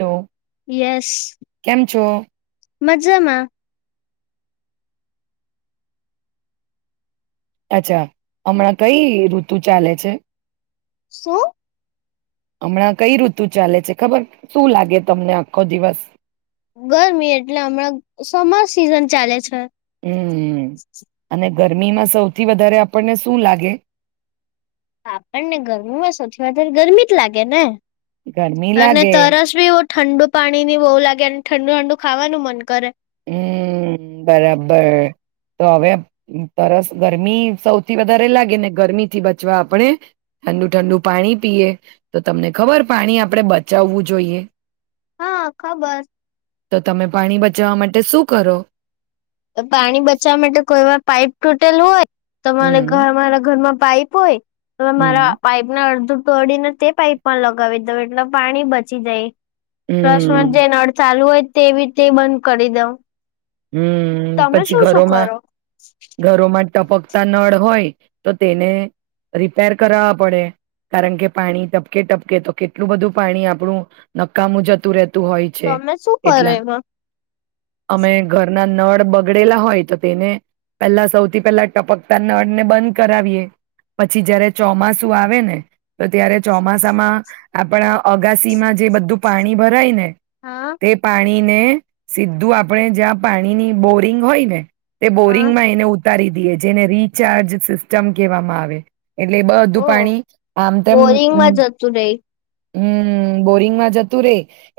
હ યસ કેમ છો? મજામાં. અચ્છા હમણાં કઈ ઋતુ ચાલે છે? શું? હમણાં કઈ ઋતુ ચાલે છે ખબર શું લાગે તમને આખો દિવસ? ગરમી એટલે હમણાં સમર સિઝન ચાલે છે. હમ અને ગરમીમાં સૌથી વધારે આપણને શું લાગે? આપણને ગરમીમાં સૌથી વધારે ગરમી જ લાગે ને. ગરમી અને લાગે તરસ બી. ઠંડુ પાણી ની બહુ લાગે અને ઠંડુ ઠંડુ ખાવાનું મન કરે. હમ બરાબર, તો હવે તસ ગરમી સૌથી વધારે લાગે ને ગરમીથી બચવા આપણે, ઠંડુ ઠંડુ પાણી પીએ, તો તમને ખબર પાણી આપણેે બચાવવું જોઈએ. હા ખબર. તો તમે પાણી બચાવવા માટે શું કરો? પાણી બચવા માટે કોઈ વાર પાઈપ તૂટેલું હોય તમારે ઘ હમ મારા ઘર માં પઈપ હોય. હવે મારા હમ પાઈપ ના અડધો દોડીને તે પાઈપ માં લગાવી દઉ એટલે પાણી બચી જાય. ફ્લશમાં હમ જે નળ ચાલુ હોય તેવી તે બંધ કરી દઉં. હમ્મ, તમે પછી શું શું કરો ઘરોમાં ઘરોમાં ટપકતા નળ હોય તો તેને રિપેર કરાવવા પડે કારણ કે પાણી ટપકે ટપકે તો કેટલું બધું પાણી આપડું નકામું જતું રહે તમે શું કર એમાં? અમે ઘરના નળ બગડેલા હોય તો તેને પેલા સૌથી પહેલા ટપકતા નળને બંધ કરાવીએ. પછી જયારે ચોમાસું આવે ને તો ત્યારે ચોમાસામાં આપણા અગાસીમાં જે બધું પાણી ભરાય ને હા તે પા ની ને સીધું આપડે જ્યાં પાણી ની બોરિંગ હોય ને તે હા બોરિંગ માં એને ઉતારી દિયે જેને રિચાર્જ સિસ્ટમ કહેવામાં આવે. એટલે બધું ઓ પાણી આમ તેમ બોરિંગમાં અમ્મ જતું રહી હમ્મ બોરિંગમાં જતું રે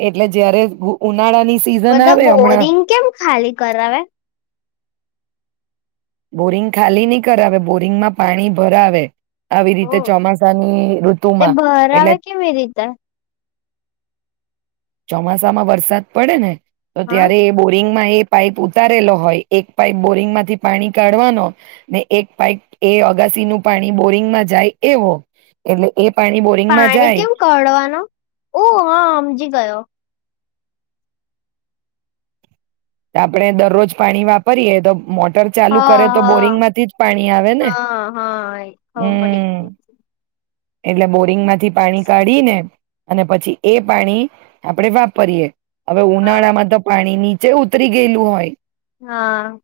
એટલે જયારે ઓ ઉન નાળા ની સિઝન બધા આવે હમણાં બોરિંગ કેમ ખાલી કરાવે? બોરિંગ ખાલી નહી કરાવે બોરિંગમાં પાણી ભરાવે આવી રીતે ચોમાસાની તે ઋતુમાં ભરાવે એટલે કેવી રીતે ચોમાસામાં વરસાદ પડે ને તો હા ત્યારે એ બોરિંગમાં એ પાઈપ ઉતારેલો હોય, એક પાઈપ બોરિંગમાંથી પાણી કાઢવાનો, ને એક પાઈપ એ અગાસી નું પાણી બોરિંગમાં જાય એવો, એટલે એ પાણી બોરિંગમાં પાણી જાય કેમ કડવાનો? ઓહ હા હમજી ગયો. આપણેે દરરોજ પાણી વાપરીએ તો મોટર ચાલુ હા કરે તો બોરિંગ હા માંથી જ પાણી આવે ને. હા હા એ ખબર હમ્મ. પડી એટલે બોરિંગ માંથી પાણી કાઢીને અને પછી એ પાણી આપણે વાપરીએ. હવે હા ઉનાળા માં તો પાણીની જેવું જ ઉતરી ગયેલું હોય હા.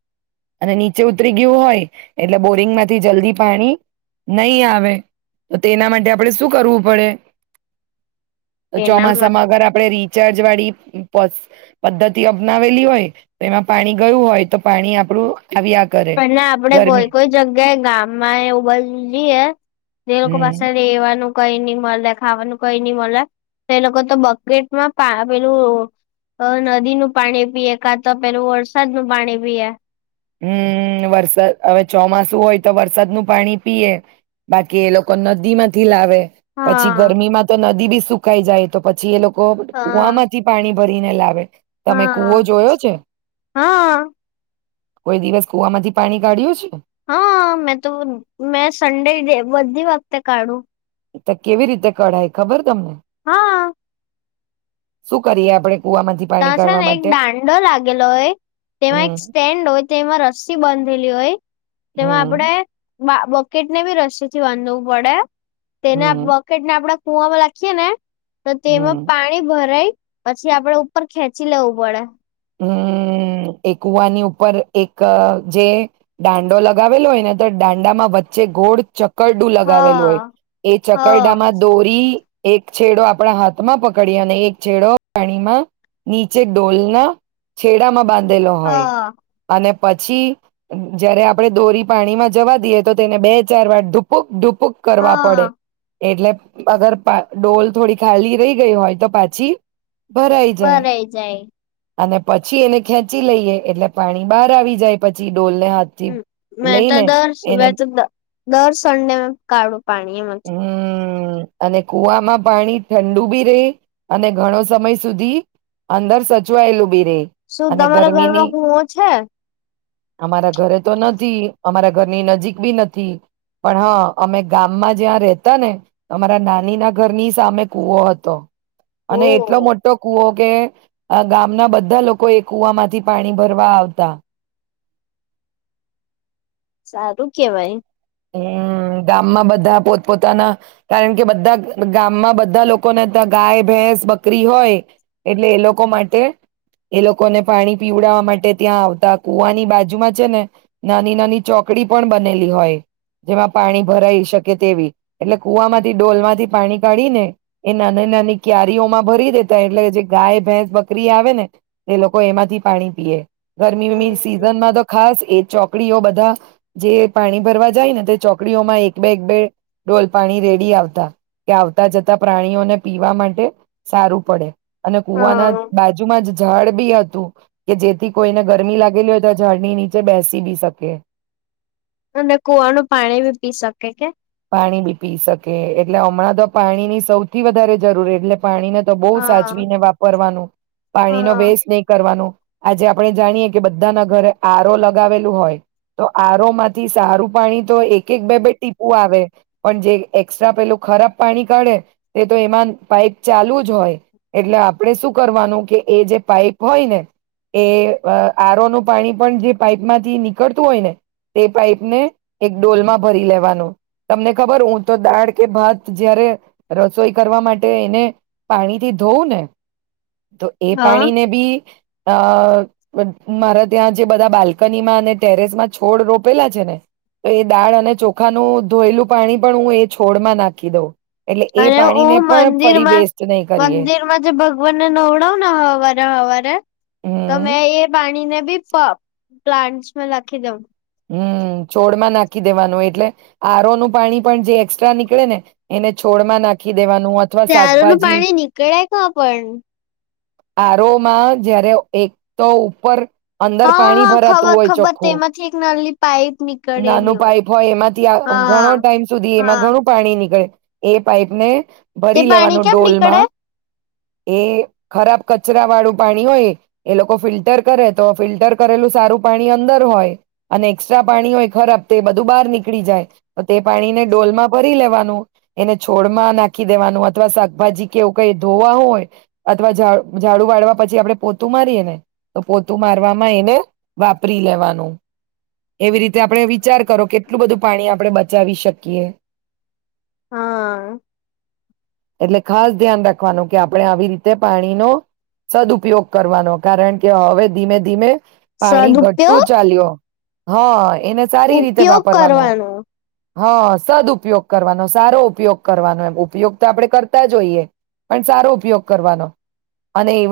અને નીચે ઉતરી ગયું હોય એટલે બોરિંગ માંથી જલ્દી પાણી નહીં આવે. તો તેના માટે આપણે શું કરવું પડે? તો એના ચોમાસામાં અગર આપડે રી ચાર્જ વાળી પસ પદ્ધતિ અપનાવેલી હોય તો એમાં પાણી ગયું હોય તો પાણી આપડું પણ ને આપડે કોઈ-કોઈ જગ્યાએ ગામમાં એવું બાજું જઈએ, જે લોકો હમ પાસે રહેેવાનું કંઈ નઈ મલે, ખાવાનું કંઈ નહીં મલે, તો એ લોકો તો બકેટમાં પા પેલું અહ નદી નું પાણી પીએ, કા તો પેલું વરસાદ નું પાણી પીએ. હમ વરસાદ હવે ચોમાસું હોય તો વરસાદ નું પાણી પીએ, બાકી એ લોકો નદી માંથી લાવે. પછી હા ગરમી માં તો નદી બી સુકાઈ જાય તો પછી એ લોકો હા કવામાંથી પાણી ભરીને લાવે. તમે હા કુવો જોયો છે? હા કોઈ દિવસ કુ થી પાણી કાઢ્યું છે? હા મેં તો મેં સન્ડે બધી વખતે કાઢું. એ તો કેવી રીતે કઢાય ખબર તમને? હા. શું કરીએ આપડે? કુવામાંથી ત પાણી છે કાઢવા ને એક માટે દાંડો લાગેલો હોય, તેમાં એક હમ સ્ટેન્ડ હોય તેમાં રસ્સી બંધેલી હોય, તેમાં હમ આપણેે બોકેટ ને બી રસી થી વાંધવું પડે? તેના હમ બકેટ ને આપડા પુંવામાં લખીએ ને. તો તેમાં હમ પાણી ભરાય. પછી આપડે ખેંચી લેવું પડે. હમ એકુવાની ઉપર એક જે દાંડો લગાવેલો હોય ને તો દાંડામાં વચ્ચે ગોળ ચ ચકરડું હ લગાવેલું હોય એ હ ચકરડામાં દોરી એક છેડો આપણા હાથમાં પકડીએ અને એક છેડો પાણીમાં નીચે ડોલના છેડામાં બાંધ હ હોય અને પછી જયારે આપડે દોરી પાણીમાં જવા દઈએ તો તેને બે ચાર વાર ઢુપુક ઢુ પુક હ કરવા પડે એટલે અગર ડોલ થોડી ખાલી રહી ગઈ હોય તો પાછી ભરાઈ જાય અને પછી એને ખેંચી લઈએ એટલે પાણી બહાર આવી જાય પછી ડોલને હ હાથથી મેં તો લઈને દર એને તો દર સંડે કાઢું પાણી એમાંથી હમ અને કુવામાં પાણી ઠંડુ બી રે અને ઘણો સમય સુધી અંદર સ જોયલુબી શું તમારા ઘરમાં કુવો છે અમારા ઘરે તો નથી અમારા ઘરની નજીક બી નથી પણ હા અમે ગામમાં જ્યાં રેતા ને અમારા નાની ના ઘરની સામે કુવો હતો. ઓ અને એટલો મોટો કુવો કે આ ગામના બધા લોકો એ કુવા માંથી પાણી ભરવા આવતા સારું કેવાય હમ્મ. ગામમાં બધા પોતપોતાના કારણ કે બધા ગામમાં બધા લોકોને ત્યાં ગાય, ભેંસ, બકરી હોય એટલે એ લોકો માટે એ લોકોને પાણી પીવડાવવા માટે ત્યાં આવતા કુવાની બાજુમાં છે ને, નાની-નાની ચોકડી પણ બનેલી હોય. જેમાં પાણી ભરાઈ શકે તેવી, એટલે કુવામાંથી ડોલમાંથી પાણી કાઢી ને એ નાના નાની ક્યારીઓમાં ભરી દેતા હોય, એટલે કે જે ગાય, ભેંસ, બકરી આવે ને, એ લોકો એમાંથી પાણી પીએ. ગરમી મી હમ સીઝન માં તો ખાસ એ ચોક કડીઓ બધા જે પાણી ભરવા જાય ને તે ચોકડીઓમાં એક બે, એક બે ડોલ પાણી રેડી આવતા, કે આવતા જતા પ્રાણીઓને પીવા માટે સારું પડે. અને કુવાના હા બાજુ માં જ જળ બી હતું. કે જેથી કોઈને ગરમી લાગેલી હોય તો ઝાડની નીચે બેસી બી શકે. અને કુવાનું પાણી બી પી શકે કે. પાણી બી પી શકે, એટલે હમણાં તો પાણી ની સૌથી વધારે જરૂર એટલે પાણીને તો બહુ હા સાચવીને વાપરવાનું, પાણી નો હા વેસ્ટ નહીં કરવાનો. આજે આપણે જાણીએ કે બધાના ઘરે આર ઓ લગાવેલું હોય, તો આર ઓ માંથી સારું પાણી તો એક-એક બે-બે ટીપ પું આવે, પણ જે એકસ્ટ્રા પેલું ખરાબ પાણી કાઢે તે તો એમાં પાઈપ ચાલુ જ હોય, એટલે આપણે શું કરવાનું કે એ જે પાઈપ હોય ને એ અહ આર ઓ નું પાણી પણ જે પાઈપમાંથી નીકળતું હોય ને તે પાઈપ ને એક ડોલમાં ભરી લેવાનું. તમને ખબર હું તો દાળ કે ભાત જયારે રસોઈ કરવા માટે એને પાણીથી ધોવું ને તો એ હા પાણીને બી અહ મારા ત્યાં જે બધા બાલ્કનીમાં અને ટેરેસ માં છોડ રોપેલા છે ને, તો એ દાળ અને ચોખાનું ધોયેલું પાણી પણ હું એ છોડ માં નાખી દઉં. એટલે એ અને હું પાણીને પણ ફરી વેસ્ટ નહી કરીએ મંદિરમાં-મંદિરમાં જે ભગવાનને નવડાવ ને હવારે-હવારે, તો હમ મેં એ પાણીને બી પ પ્લાન્ટસમાં લાખી દઉ. હમ્મ, છોડમાં નાખી દેવાનું, એટલે આર ઓ નું પાણી પણ જે એકક્સ્ટ્રા નીકળે ને એને છોડ માં નાખી દેવાનું અથવા ત્યારનું શાકભાજી પાણી નીકળે કા પણ? આ રો માં જયારે એક તો ઉપર અંદર હા પાણી હા ભરાતું ખબર હોય ખબર ચોખ્ખું તોમાંથી એક નલ ની નાનું પાઈપ હોય એમાંથી આ હા ઘણો ટાઈમ સુધી એમાં હા ઘણું પાણી નીકળે. એ પાઇપ ને તે ભરી પાણી લેવાનું કેમ નીકળે ડોલમાં એ ખરાબ કચરા વાળું પાણી હોય એ લોકો ફિલ્ટર કરે તો ફિલ્ટર કરેલું સારું પાણી અંદર હોય અને એક્સ્ટ્રા પાણી હોય ખરાબ તે બધું બહાર નીકળી જાય. તો તે પાણીને ડોલમાં ભરી લેવાનું એને છોડમાં નાખી દેવાનું અથવા શાકભાજી કેવું કઈ ધોવા હોય અથવા ઝા-ઝાડું વાળવા પછી આપડે પોતું મારીએ ને તો પોતું મારવામાં એને વાપરી લેવાનું. એવી રીત તે આપડે વિચાર કરો કેટલું બધું પાણી આપડે બ બચાવી શકીએ. હા. એટલે ખાસ ધ્યાન રાખવાનું કે આપડે આવી રીતે પાણીનો સદઉપયોગ કરવાનો કારણ કે હવે ધીમે ધીમે પાણી ઘટતું સદઉપયોગ ચાલ્યો. હા. એને સારી રીતે ઉપયોગ વાપરવાનું. કરવાનો હા સદ ઉપયોગ કરવાનો સારો ઉપયોગ કરવાનો એમ ઉપયોગ તો આપડે કરતા જો હોઈએ પણ સારો ઉપયોગ કરવાનો અને એ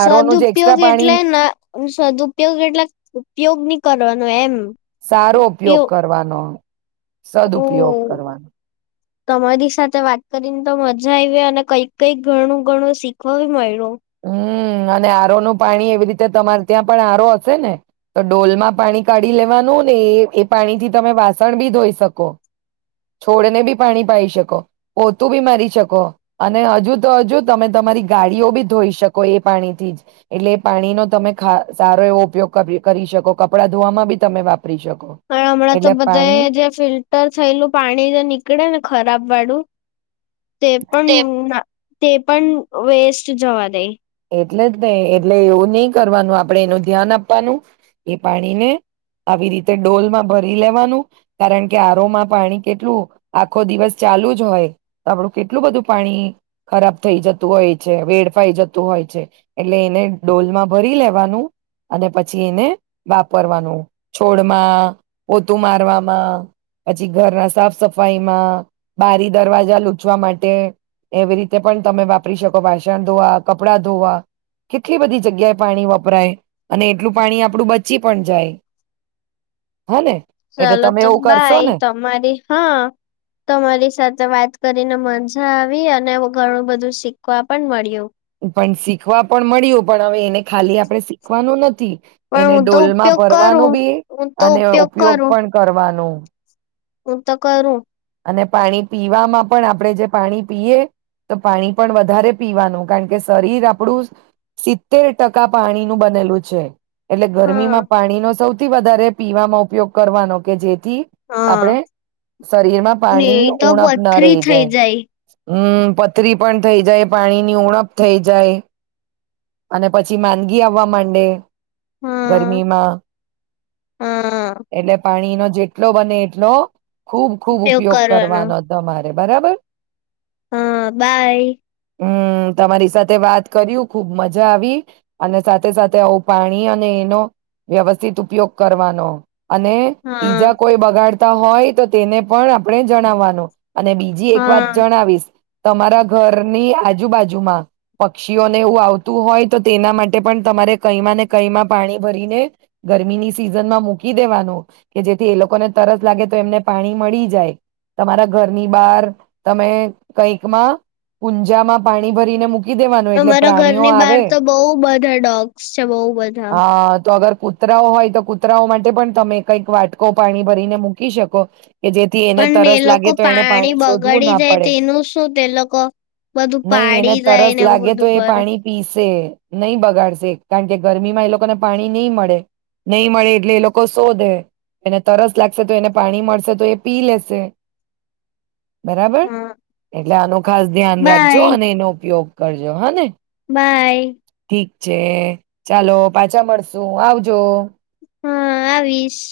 સદઉપયોગ એટલે ના સદઉપયોગ એટલે ઉપયોગ ની કરવાનો એમ. સારો ઉપયોગ કરવાનો હા સદઉપયોગ ઓ કરવાનો તમારી સાથે વાત કરીને તો મજા આવી અને કઈક કઈક ઘણું ઘણું શીખવા મયળુ. હમ અને આરોનું પાણી એવી રીતે તમારે ત્યાં પણ આરો હશે ને તો ડોલમાં પાણી કાઢી લેવાનું ને એ એ પાણી થી તમે વાસણ બી ધોઈ શકો છોડને બી પાણી પાઇ શકો પોતું બી મારી શકો અને હજુ તો હજુ તમે તમારી ગાડીઓ બી ધોઈ શકો એ પાણીથી જ એટલે એ પાણીનો તમે સારો એવો ઉપયોગ કરી શકો કપડાં ધોવામાં બી તમે વાપરો પણ હમણાં તો બધા જે ફિલ્ટર થયેલું પાણી તો નીકળે ને ખરાબ વાળું તે તે પણ ના તે પણ વેસ્ટ જવા દેય એટલે જ ને એટલે એવું ની કરવાનું આપણેે એનું ધ્યાન આપવાનું એ પાણીને આવી રીતે ડોલમાં ભરી લેવાનું કારણ કે આરોમાં પાણી કેટલું આખો દિવસ ચાલુ જ હોય તો આપડું કેટલું બધું પાણી ખરાબ થઈ જતું હોય છે વેડફાઈ જતું હોય છે એટલે એને ડોલમાં ભરી લેવાનું અને પછી એને વાપરવાનું છોડમાં, પોતું મારવામાં, પછી ઘરના સાફ સફાઈમાં, બારી દરવાજા લૂછવા માટે એવી રીતે પણ તમે વાપરી શકો વાસણ ધોવા કપડા ધોવા કેટલી બધી જગ્યાએ પાણી વપરાય અને એટલું પાણી આપણું બચી પણ જાય હા ને એટલે ચાલો તમે તો એવું કરશો બાય ને તમારી હા તમારી સાથે વાત કરીને મન આવી અને ઘણું બધું શીખવા પણ મળ્યું પણ શીખવા પણ મળ્યું પણ હવે એને ખાલી આપણે શીખવાનું નથી પણ એને હું તો ડોલમાં ઉપયોગ ભરવાનું કરું બી હું તો અને ઉપયોગ કરું પણ કરવાનું હું તો કરું અને પાણી પીવામાં પણ આપણે જે પાણી પીએ તો પાણી પણ વધારે પીવાનું કારણ કે શરીર આપણું સિત્તેર ટકા પાણીનું બનેલું છે. એટલે હા ગરમીમાં પાણી નો સૌ થી વધારે પીવામાં ઉપયોગ કરવાનો કે જે થી હા આપણે શરીરમાં ને પાણીની તો ઉણપ ન પથરી રહી થઇ જાય. હમ પથરી પણ થઇ જાય પાણીની ઉણપ થઈ જાય. અને પછી માંદગી આવવા માંડે. હા. ગરમીમાં, હા એટલે પાણી ન જેટલો બને એટલો ખુબ ખુબ ઉપયોગ કરવાનો તમારે. બરાબર. હા બાય. હમ તમારી સાથે વાત કર્યું ખુબ મજા આવી, અને સાથે સાથે આવું પાણી અને એનો વ્યવસ્થિત ઉપયોગ કરવાનો. અને હા બીજા કોઈ બગાડ હોય તો તેને પણ આપણે જણાવવાનું. અને બીજી એક વાત હા જણાવીશ. તમારા ઘરની આજુબાજુમાં પક્ષીઓ એવું આવતું હોય તો તેના માટે પણ તમારે કઈમાં ને કઈમાં પાણી ભરીને, ગરમીની સિઝન માં મૂકી દેવાનું, કે જેથી એ લોકોને તરસ લાગે તો એમને પાણી મળી જાય, તમારા ઘરની બહાર તમે કંઈકમાં કુંજામાં પાણી ભરીને મુકી ખી દેવાનું એટલે મારા ઘરની બહાર તો બઉ બધા ડોગ્સ છે, બહુ બધા. અ તો અગર કૂતરાઓ હોય તો કૂતરાઓ માટે પણ તમે કંઈક વાટકો પાણી ભરીને મૂકી શકો. કે જેથી એને પણ એ તરસ લોકો લાગે તો એને પાણી શોધવું બગાડી ના જાય પડે તેનું શું, તે લોકો બધું નહી એને પાડી જાય તરસ ને એવું લાગે બધું તો એ કર પાણી પીસે. નહીં બગાડશે કારણ કે ગરમીમાં એ લોકોને પાણી નહીં મળે, નહી મળે એટલે એ લોકો શોધે, એને તરસ લાગશે તો એને પાણી મળશે તો એ પી લેશે. બરાબર? હા એટલે આનું ખાસ ધ્યાન રાખજે હો બાય અને એનો ઉપયોગ કરજે, હો ને? બાય. ઠીક છે. ચાલો પાછા મળશું, આવજો. હા આવીશ